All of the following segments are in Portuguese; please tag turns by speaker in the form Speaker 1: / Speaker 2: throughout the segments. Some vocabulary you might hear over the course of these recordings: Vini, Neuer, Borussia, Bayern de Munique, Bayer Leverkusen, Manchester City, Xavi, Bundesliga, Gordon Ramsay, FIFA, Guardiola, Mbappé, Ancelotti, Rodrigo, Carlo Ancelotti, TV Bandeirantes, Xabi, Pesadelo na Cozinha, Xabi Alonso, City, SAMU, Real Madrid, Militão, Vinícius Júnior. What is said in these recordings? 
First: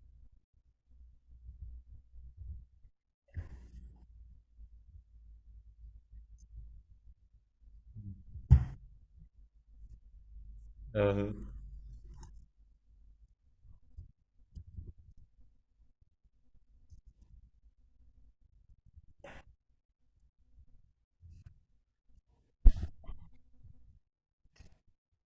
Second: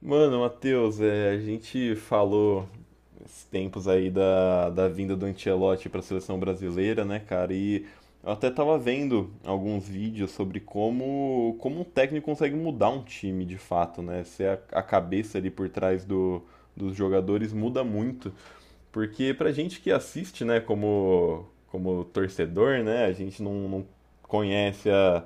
Speaker 1: Mano, Matheus, a gente falou esses tempos aí da vinda do Ancelotti para a seleção brasileira, né, cara? E eu até tava vendo alguns vídeos sobre
Speaker 2: Aham.
Speaker 1: como um técnico consegue mudar um time de fato, né? Se a cabeça ali por trás dos jogadores muda muito. Porque pra gente que assiste, né, como torcedor, né, a gente não conhece a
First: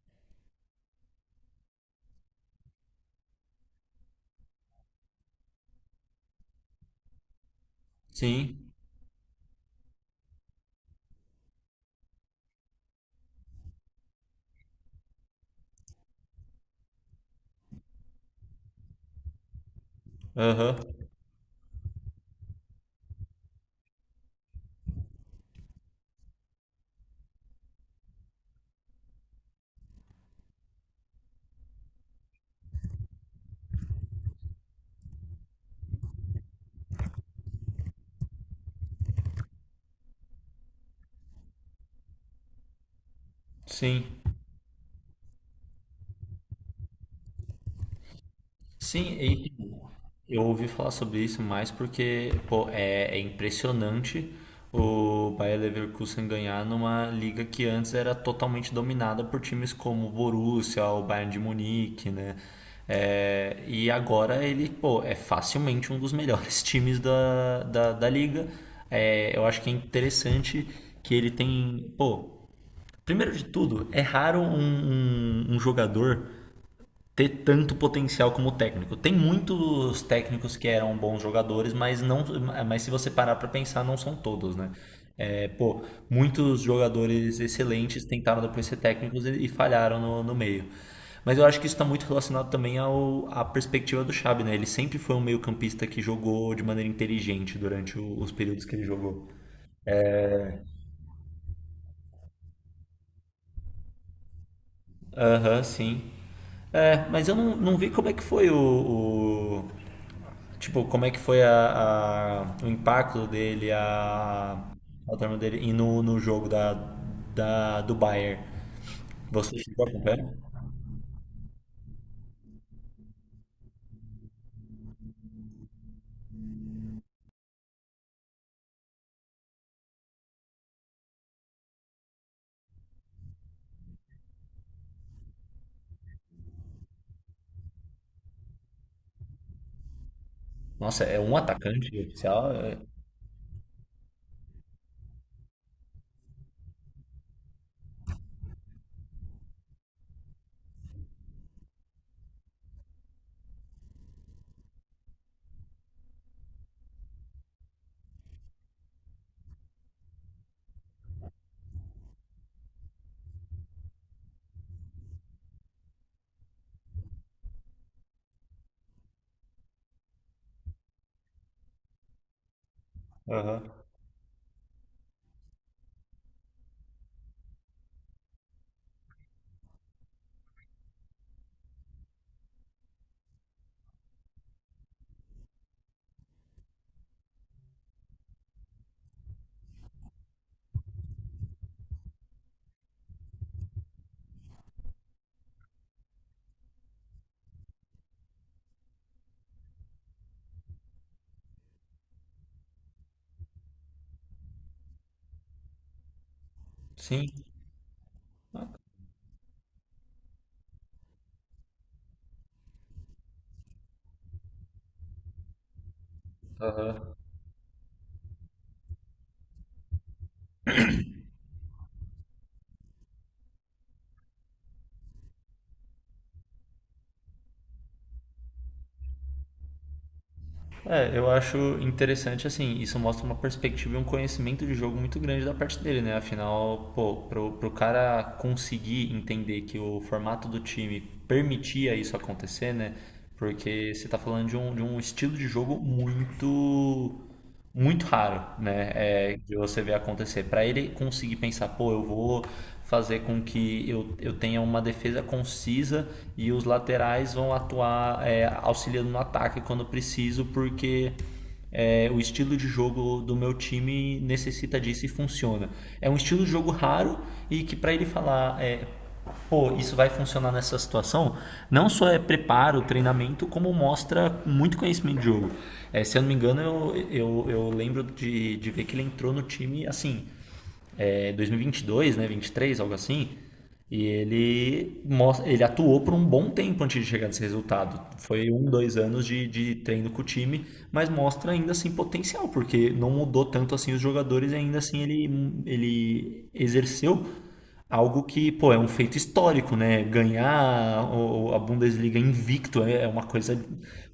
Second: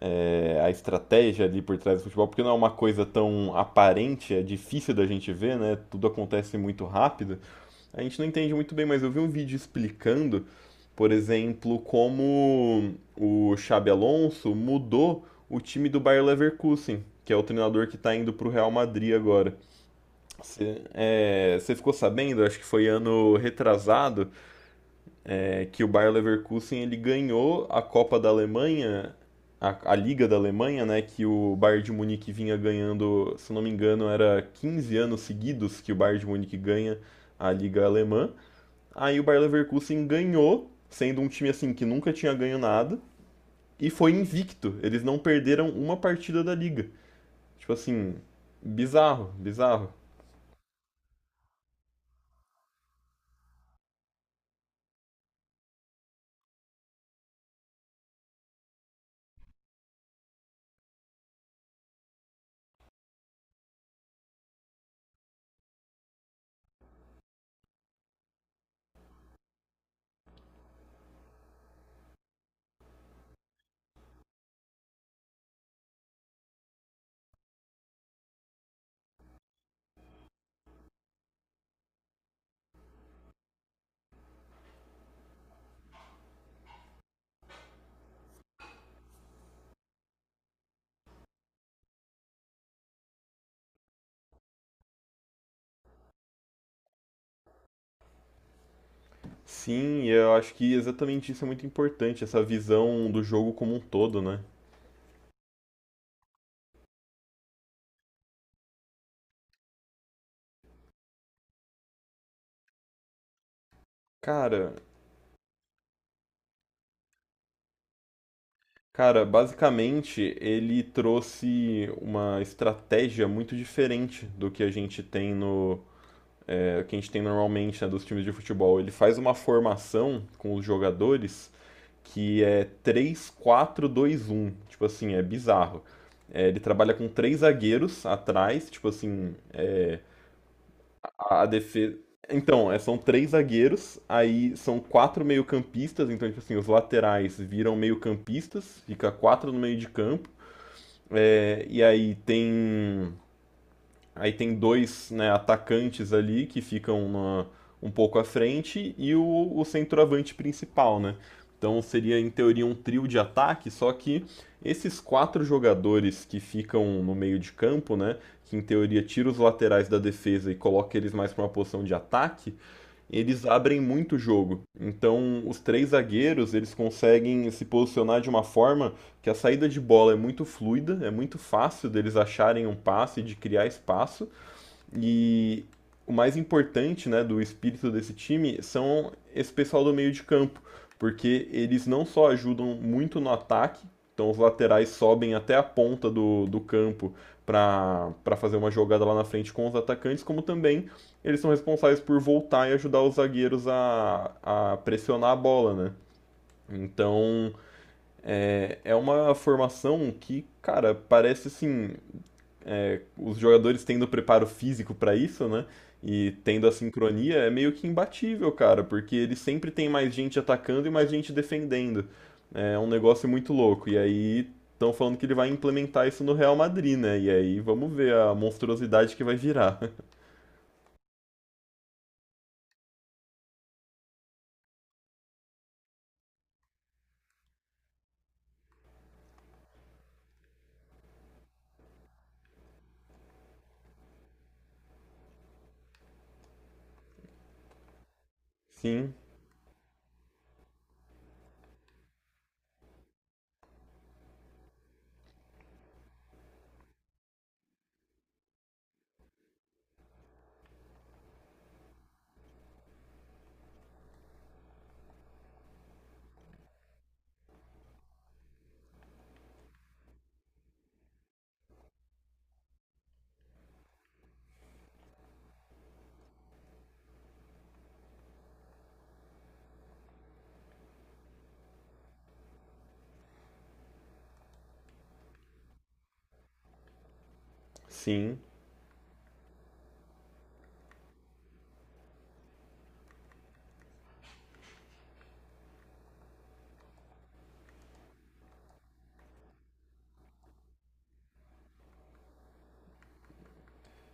Speaker 1: é, a estratégia ali por trás do futebol, porque não é uma coisa tão aparente, é difícil da gente ver, né? Tudo acontece muito rápido. A gente não entende
Speaker 2: Sim.
Speaker 1: muito bem, mas eu vi um vídeo explicando, por exemplo, como o Xabi Alonso mudou o time do Bayer Leverkusen, que é o treinador que está indo para o Real Madrid agora.
Speaker 2: Aham.
Speaker 1: Você ficou sabendo? Acho que foi ano retrasado é que o Bayer Leverkusen ele ganhou a Copa da Alemanha, a Liga da Alemanha, né, que o Bayern de Munique vinha ganhando, se não me engano, era 15 anos seguidos que o Bayern de Munique ganha a Liga Alemã. Aí o Bayer Leverkusen ganhou, sendo um time assim que nunca tinha ganho nada e
Speaker 2: Sim.
Speaker 1: foi invicto. Eles não perderam uma partida da liga. Tipo assim,
Speaker 2: Sim,
Speaker 1: bizarro,
Speaker 2: e tipo,
Speaker 1: bizarro.
Speaker 2: eu ouvi falar sobre isso mais porque, pô, é impressionante o Bayer Leverkusen ganhar numa liga que antes era totalmente dominada por times como o Borussia, o Bayern de Munique, né? É, e agora ele, pô, é facilmente um dos melhores times da liga. É, eu acho que é interessante que ele tem, pô, primeiro de tudo, é raro um jogador ter tanto potencial como técnico. Tem muitos técnicos que eram bons jogadores, mas não, mas se você parar para pensar, não são todos, né? É, pô, muitos jogadores excelentes tentaram depois ser técnicos e falharam no meio. Mas eu acho que isso está muito relacionado também à perspectiva do Xabi, né? Ele sempre foi um meio-campista que jogou de maneira inteligente durante os períodos que ele jogou.
Speaker 1: Sim, eu acho que exatamente isso é muito importante, essa visão do jogo como um todo, né?
Speaker 2: Aham, sim. É, mas eu não vi como é que foi tipo, como é que foi o impacto dele, a,
Speaker 1: Cara,
Speaker 2: a turma dele e no jogo do Bayern.
Speaker 1: Cara,
Speaker 2: Você chegou a
Speaker 1: basicamente
Speaker 2: acompanhar?
Speaker 1: ele trouxe uma estratégia muito diferente do que a gente tem no, que a gente tem normalmente, né, dos times de futebol. Ele faz uma formação com os jogadores que é 3-4-2-1. Tipo assim, é bizarro. É, ele trabalha com três zagueiros atrás, tipo assim,
Speaker 2: Nossa, é um
Speaker 1: a defesa.
Speaker 2: atacante oficial?
Speaker 1: Então,
Speaker 2: É...
Speaker 1: são três zagueiros, aí são quatro meio-campistas, então, tipo assim, os laterais viram meio-campistas, fica quatro no meio de campo. É, e aí tem dois, né, atacantes ali que ficam um pouco à frente e o centroavante principal, né? Então seria em teoria um trio de ataque, só que esses quatro jogadores que ficam no meio de campo, né, que em teoria tira os laterais da defesa e coloca eles mais para uma posição de ataque, eles
Speaker 2: Aham.
Speaker 1: abrem muito o jogo. Então, os três zagueiros, eles conseguem se posicionar de uma forma que a saída de bola é muito fluida, é muito fácil deles acharem um passe, de criar espaço, e o mais importante, né, do espírito desse time são esse pessoal do meio de campo, porque eles não só ajudam muito no ataque, então os laterais sobem até a ponta do campo para fazer uma jogada lá na frente com os atacantes, como também eles são responsáveis por voltar e ajudar os zagueiros a pressionar a bola, né?
Speaker 2: Sim.
Speaker 1: Então é uma formação que, cara, parece assim os jogadores tendo preparo físico pra isso, né? E tendo a sincronia, é meio que imbatível, cara, porque ele sempre tem mais gente atacando e mais gente defendendo. É um negócio muito louco. E aí estão falando que ele vai implementar isso no Real Madrid, né? E aí vamos ver a monstruosidade que vai virar.
Speaker 2: É, eu acho interessante, assim, isso mostra uma perspectiva e um conhecimento de jogo muito grande da parte dele, né? Afinal, pô, pro cara conseguir entender que o formato do time permitia isso acontecer, né? Porque você tá falando de um estilo de jogo muito muito raro, né,
Speaker 1: Sim,
Speaker 2: de você ver acontecer. Para ele conseguir pensar, pô, eu vou fazer com que eu tenha uma defesa concisa e os laterais vão atuar auxiliando no ataque quando preciso, porque o estilo de jogo do meu time necessita disso e funciona. É um estilo de jogo raro e que para ele falar, pô, isso vai funcionar nessa situação, não só é preparo, treinamento, como mostra muito conhecimento de jogo. É, se eu não me engano, eu lembro de ver que ele entrou no time, assim, 2022, né, 23, algo assim. E ele mostra, ele atuou por um bom tempo antes de chegar nesse resultado.
Speaker 1: sim.
Speaker 2: Foi um, 2 anos de treino com o time, mas mostra ainda assim potencial, porque não mudou tanto assim os jogadores e ainda assim ele exerceu algo que, pô, é um feito histórico, né? Ganhar a Bundesliga invicto é uma coisa,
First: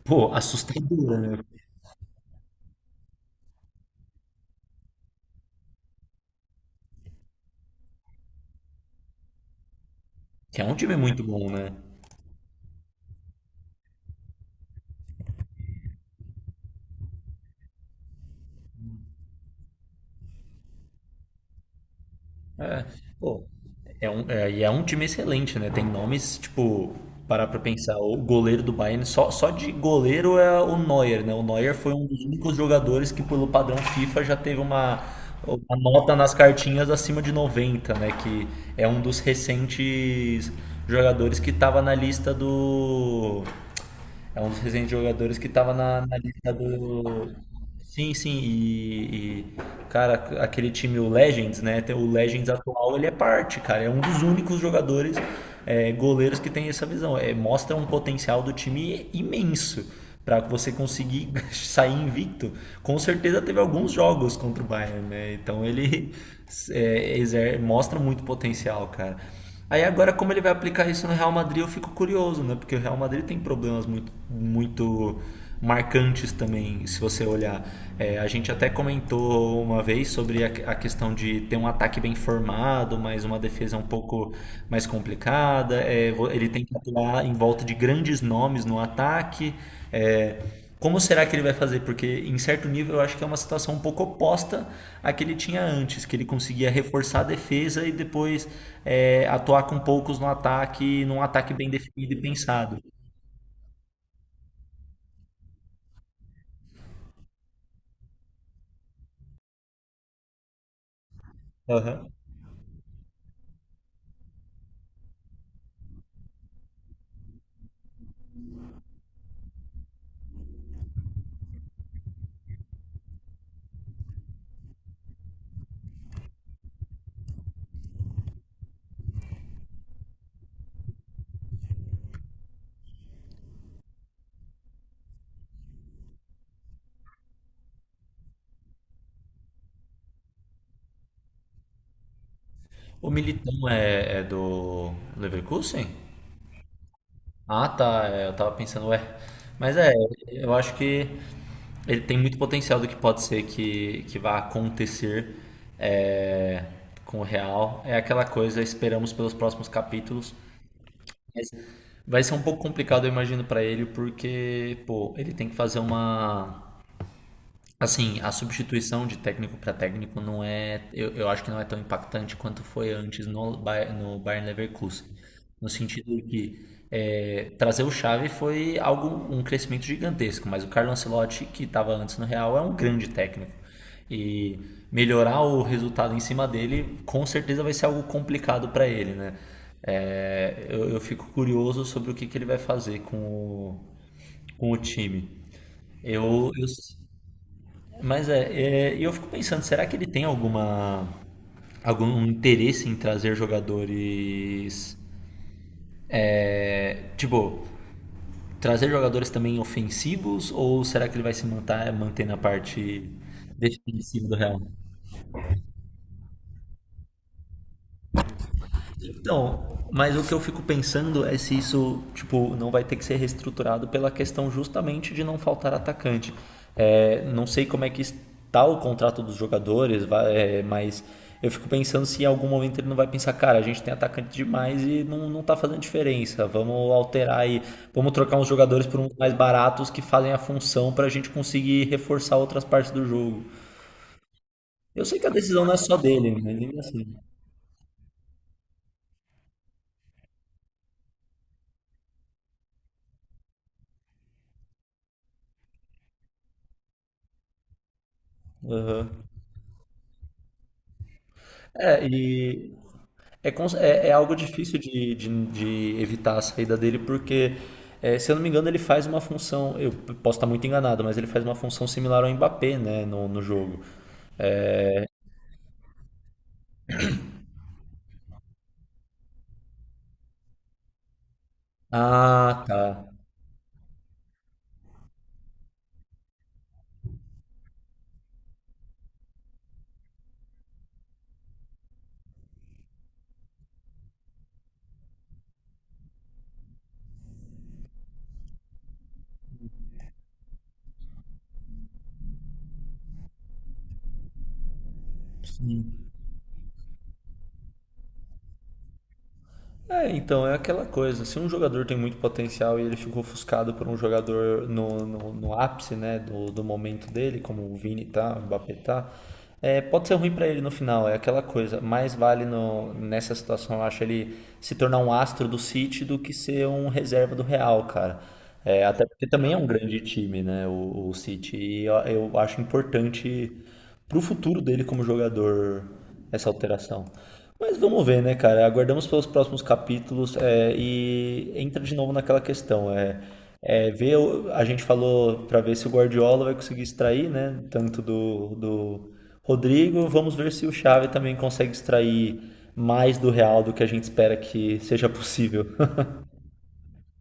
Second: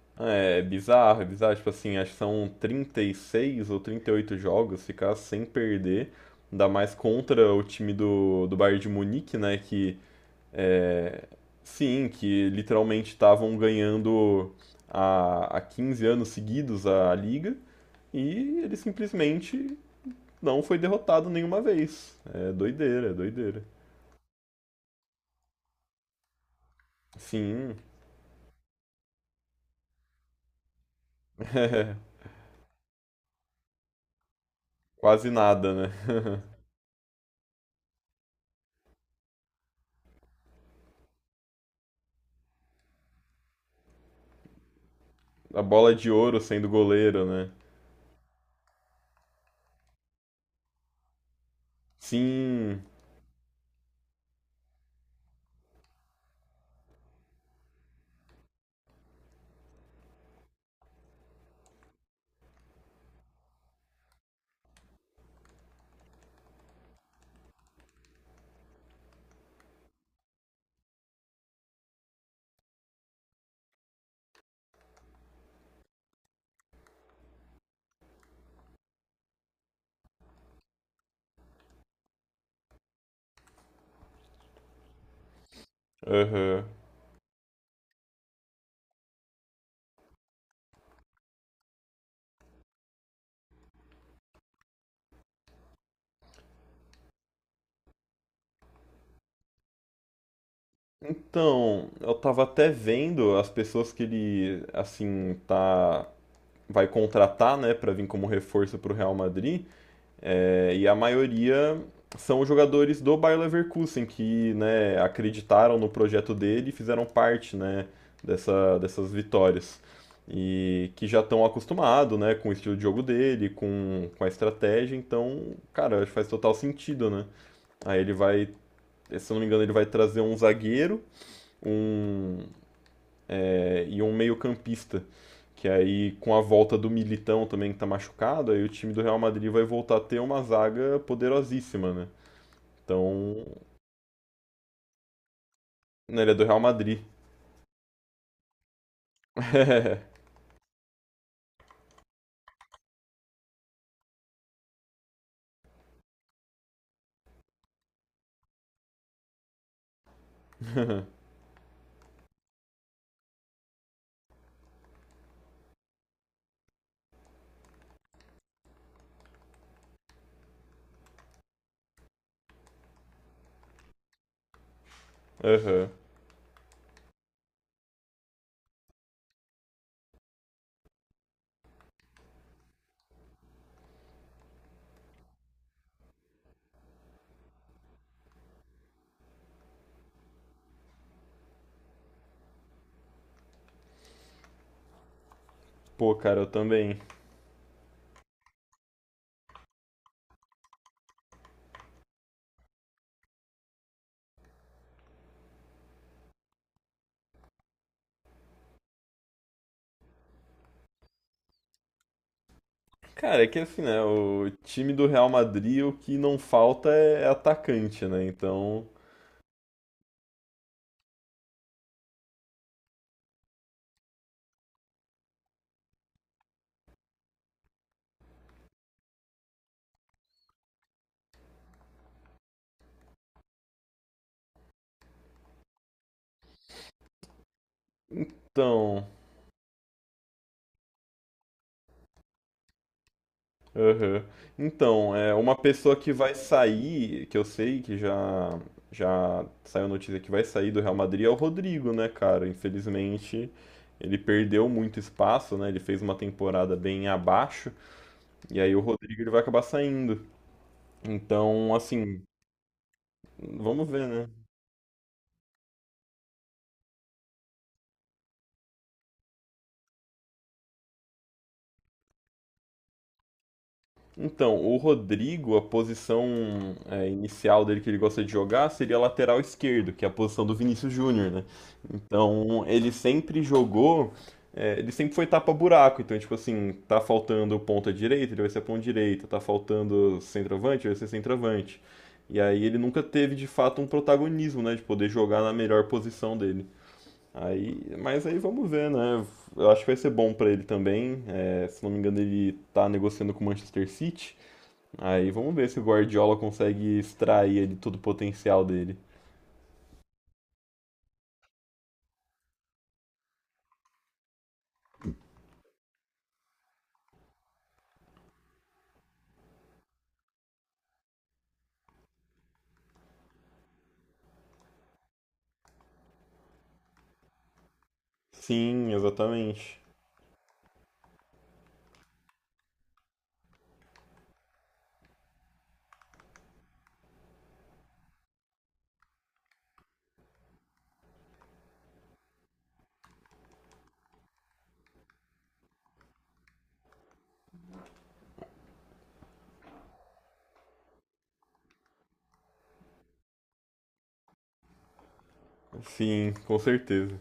Speaker 2: pô,
Speaker 1: É
Speaker 2: assustadora,
Speaker 1: bizarro, é
Speaker 2: né?
Speaker 1: bizarro. Tipo assim, acho que são 36 ou 38 jogos, ficar sem perder. Ainda mais contra o time do Bayern de Munique, né? Que
Speaker 2: Que é um time muito bom, né?
Speaker 1: sim, que literalmente estavam ganhando há 15 anos seguidos a liga e ele simplesmente não foi derrotado nenhuma vez. É
Speaker 2: É,
Speaker 1: doideira, é
Speaker 2: pô,
Speaker 1: doideira.
Speaker 2: é um time excelente, né? Tem nomes, tipo, parar pra
Speaker 1: Sim,
Speaker 2: pensar, o goleiro do Bayern, só de goleiro é o Neuer, né? O Neuer foi
Speaker 1: é,
Speaker 2: um dos únicos jogadores que, pelo padrão FIFA, já teve
Speaker 1: quase nada,
Speaker 2: uma
Speaker 1: né?
Speaker 2: nota nas cartinhas acima de 90 né? Que é um dos recentes jogadores que estava na lista do é um dos recentes jogadores que
Speaker 1: A
Speaker 2: tava
Speaker 1: bola
Speaker 2: na,
Speaker 1: de
Speaker 2: na
Speaker 1: ouro
Speaker 2: lista
Speaker 1: sendo goleiro,
Speaker 2: do.
Speaker 1: né?
Speaker 2: Sim, sim, cara, aquele time, o Legends, né? O Legends
Speaker 1: Sim,
Speaker 2: atual, ele é parte, cara. É um dos únicos jogadores, goleiros que tem essa visão. É, mostra um potencial do time imenso pra você conseguir sair invicto. Com certeza teve alguns jogos contra o Bayern, né? Então ele mostra muito potencial, cara. Aí agora como ele vai aplicar isso no Real Madrid, eu fico curioso, né? Porque o Real Madrid tem problemas muito, muito marcantes também, se você olhar. É, a gente até comentou uma vez sobre a questão de ter um ataque bem formado, mas uma defesa um pouco mais complicada. É, ele
Speaker 1: aham.
Speaker 2: tem que atuar em volta de grandes nomes no ataque. É, como será que ele vai fazer? Porque, em certo nível, eu acho que é uma situação um pouco oposta à que ele tinha antes, que ele conseguia reforçar a defesa e depois atuar com poucos no ataque, num ataque bem
Speaker 1: Então,
Speaker 2: definido
Speaker 1: eu
Speaker 2: e
Speaker 1: tava até
Speaker 2: pensado.
Speaker 1: vendo as pessoas que ele, assim, tá, vai contratar, né, pra vir como reforço pro Real Madrid. É, e a maioria
Speaker 2: Aham.
Speaker 1: são os jogadores do Bayer Leverkusen que, né, acreditaram no projeto dele e fizeram parte, né, dessas vitórias. E que já estão acostumados, né, com o estilo de jogo dele, com a estratégia, então, cara, acho que faz total sentido, né? Aí ele vai, se eu não me engano, ele vai trazer um zagueiro, um, e um meio-campista. Que aí, com a volta do Militão também, que tá machucado, aí o time do Real Madrid vai voltar a ter uma zaga poderosíssima, né?
Speaker 2: O
Speaker 1: Então.
Speaker 2: Militão é do Leverkusen?
Speaker 1: Não, ele é do Real Madrid.
Speaker 2: Ah, tá. Eu tava pensando, ué. Mas eu acho que ele tem muito potencial do que pode ser que vá acontecer é, com o Real. É aquela coisa, esperamos pelos próximos capítulos. Mas vai ser um pouco complicado, eu imagino, pra ele, porque, pô, ele tem que fazer uma. Assim, a substituição de técnico para técnico não é, eu acho que não é tão impactante quanto foi antes no Bayern Leverkusen, no
Speaker 1: Aham.
Speaker 2: sentido de que trazer o Xavi foi algo, um crescimento gigantesco, mas o Carlo Ancelotti, que estava antes no Real, é um grande técnico. E melhorar o resultado em cima dele, com certeza vai ser algo complicado para ele, né? É, eu fico curioso sobre o que ele vai fazer com com o time.
Speaker 1: Pô, cara, eu
Speaker 2: Eu, eu,
Speaker 1: também.
Speaker 2: mas eu fico pensando, será que ele tem algum interesse em trazer jogadores, tipo, trazer jogadores também ofensivos ou será que ele vai se manter, manter na parte
Speaker 1: Cara, é que assim, né?
Speaker 2: defensiva do
Speaker 1: O
Speaker 2: Real?
Speaker 1: time do Real Madrid, o que não falta é atacante, né? Então.
Speaker 2: Então, mas o que eu fico pensando é se isso, tipo, não vai ter que ser reestruturado pela questão justamente de não faltar atacante. É, não sei como é que está o contrato dos jogadores, mas eu fico pensando se em algum momento ele não vai pensar, cara, a gente tem atacante demais e não tá fazendo diferença. Vamos alterar aí, vamos trocar uns jogadores por
Speaker 1: Então.
Speaker 2: uns mais baratos que fazem a função para a gente conseguir reforçar outras partes do jogo.
Speaker 1: Aham.
Speaker 2: Eu
Speaker 1: Então,
Speaker 2: sei que a
Speaker 1: é uma
Speaker 2: decisão não é
Speaker 1: pessoa
Speaker 2: só
Speaker 1: que
Speaker 2: dele,
Speaker 1: vai
Speaker 2: mas ainda assim.
Speaker 1: sair, que eu sei que já saiu notícia que vai sair do Real Madrid é o Rodrigo, né, cara? Infelizmente, ele perdeu muito espaço, né? Ele fez uma temporada bem abaixo e aí o Rodrigo
Speaker 2: Aham.
Speaker 1: ele vai acabar saindo. Então,
Speaker 2: É,
Speaker 1: assim,
Speaker 2: e É, cons-
Speaker 1: vamos ver,
Speaker 2: é, é
Speaker 1: né?
Speaker 2: algo difícil de evitar a saída dele, porque, se eu não me engano, ele faz uma função. Eu posso estar muito enganado, mas ele faz uma função similar ao Mbappé, né, no jogo.
Speaker 1: Então, o Rodrigo, a posição inicial dele que ele gosta de jogar seria lateral esquerdo, que é a posição do Vinícius Júnior, né?
Speaker 2: Ah,
Speaker 1: Então, ele
Speaker 2: tá.
Speaker 1: sempre jogou, ele sempre foi tapa-buraco. Então, tipo assim, tá faltando ponta direita, ele vai ser ponta direita, tá faltando centroavante, ele vai ser centroavante. E aí ele nunca teve de fato um protagonismo, né, de poder jogar na melhor posição dele. Aí, mas aí vamos ver, né? Eu acho que vai ser bom pra ele também. É, se não me engano, ele tá negociando com o Manchester City. Aí vamos ver se o Guardiola consegue extrair ali todo o potencial dele.
Speaker 2: É, então é aquela coisa. Se um jogador tem muito potencial e ele ficou ofuscado por um jogador no ápice, né, do momento dele, como o Vini tá, o Mbappé tá, é, pode ser ruim pra ele no final. É aquela coisa. Mais vale no, nessa situação, eu acho, ele se tornar um astro do City do que ser um reserva do Real, cara. É,
Speaker 1: Sim,
Speaker 2: até porque também é um
Speaker 1: exatamente.
Speaker 2: grande time, né, o City. E eu acho importante pro futuro dele como jogador essa alteração. Mas vamos ver, né, cara? Aguardamos pelos próximos capítulos e entra de novo naquela questão. Ver, a gente falou para ver se o Guardiola vai conseguir extrair, né? Tanto do Rodrigo. Vamos ver se o Xavi também consegue extrair mais do Real do que a gente espera que seja possível.
Speaker 1: Sim, com certeza.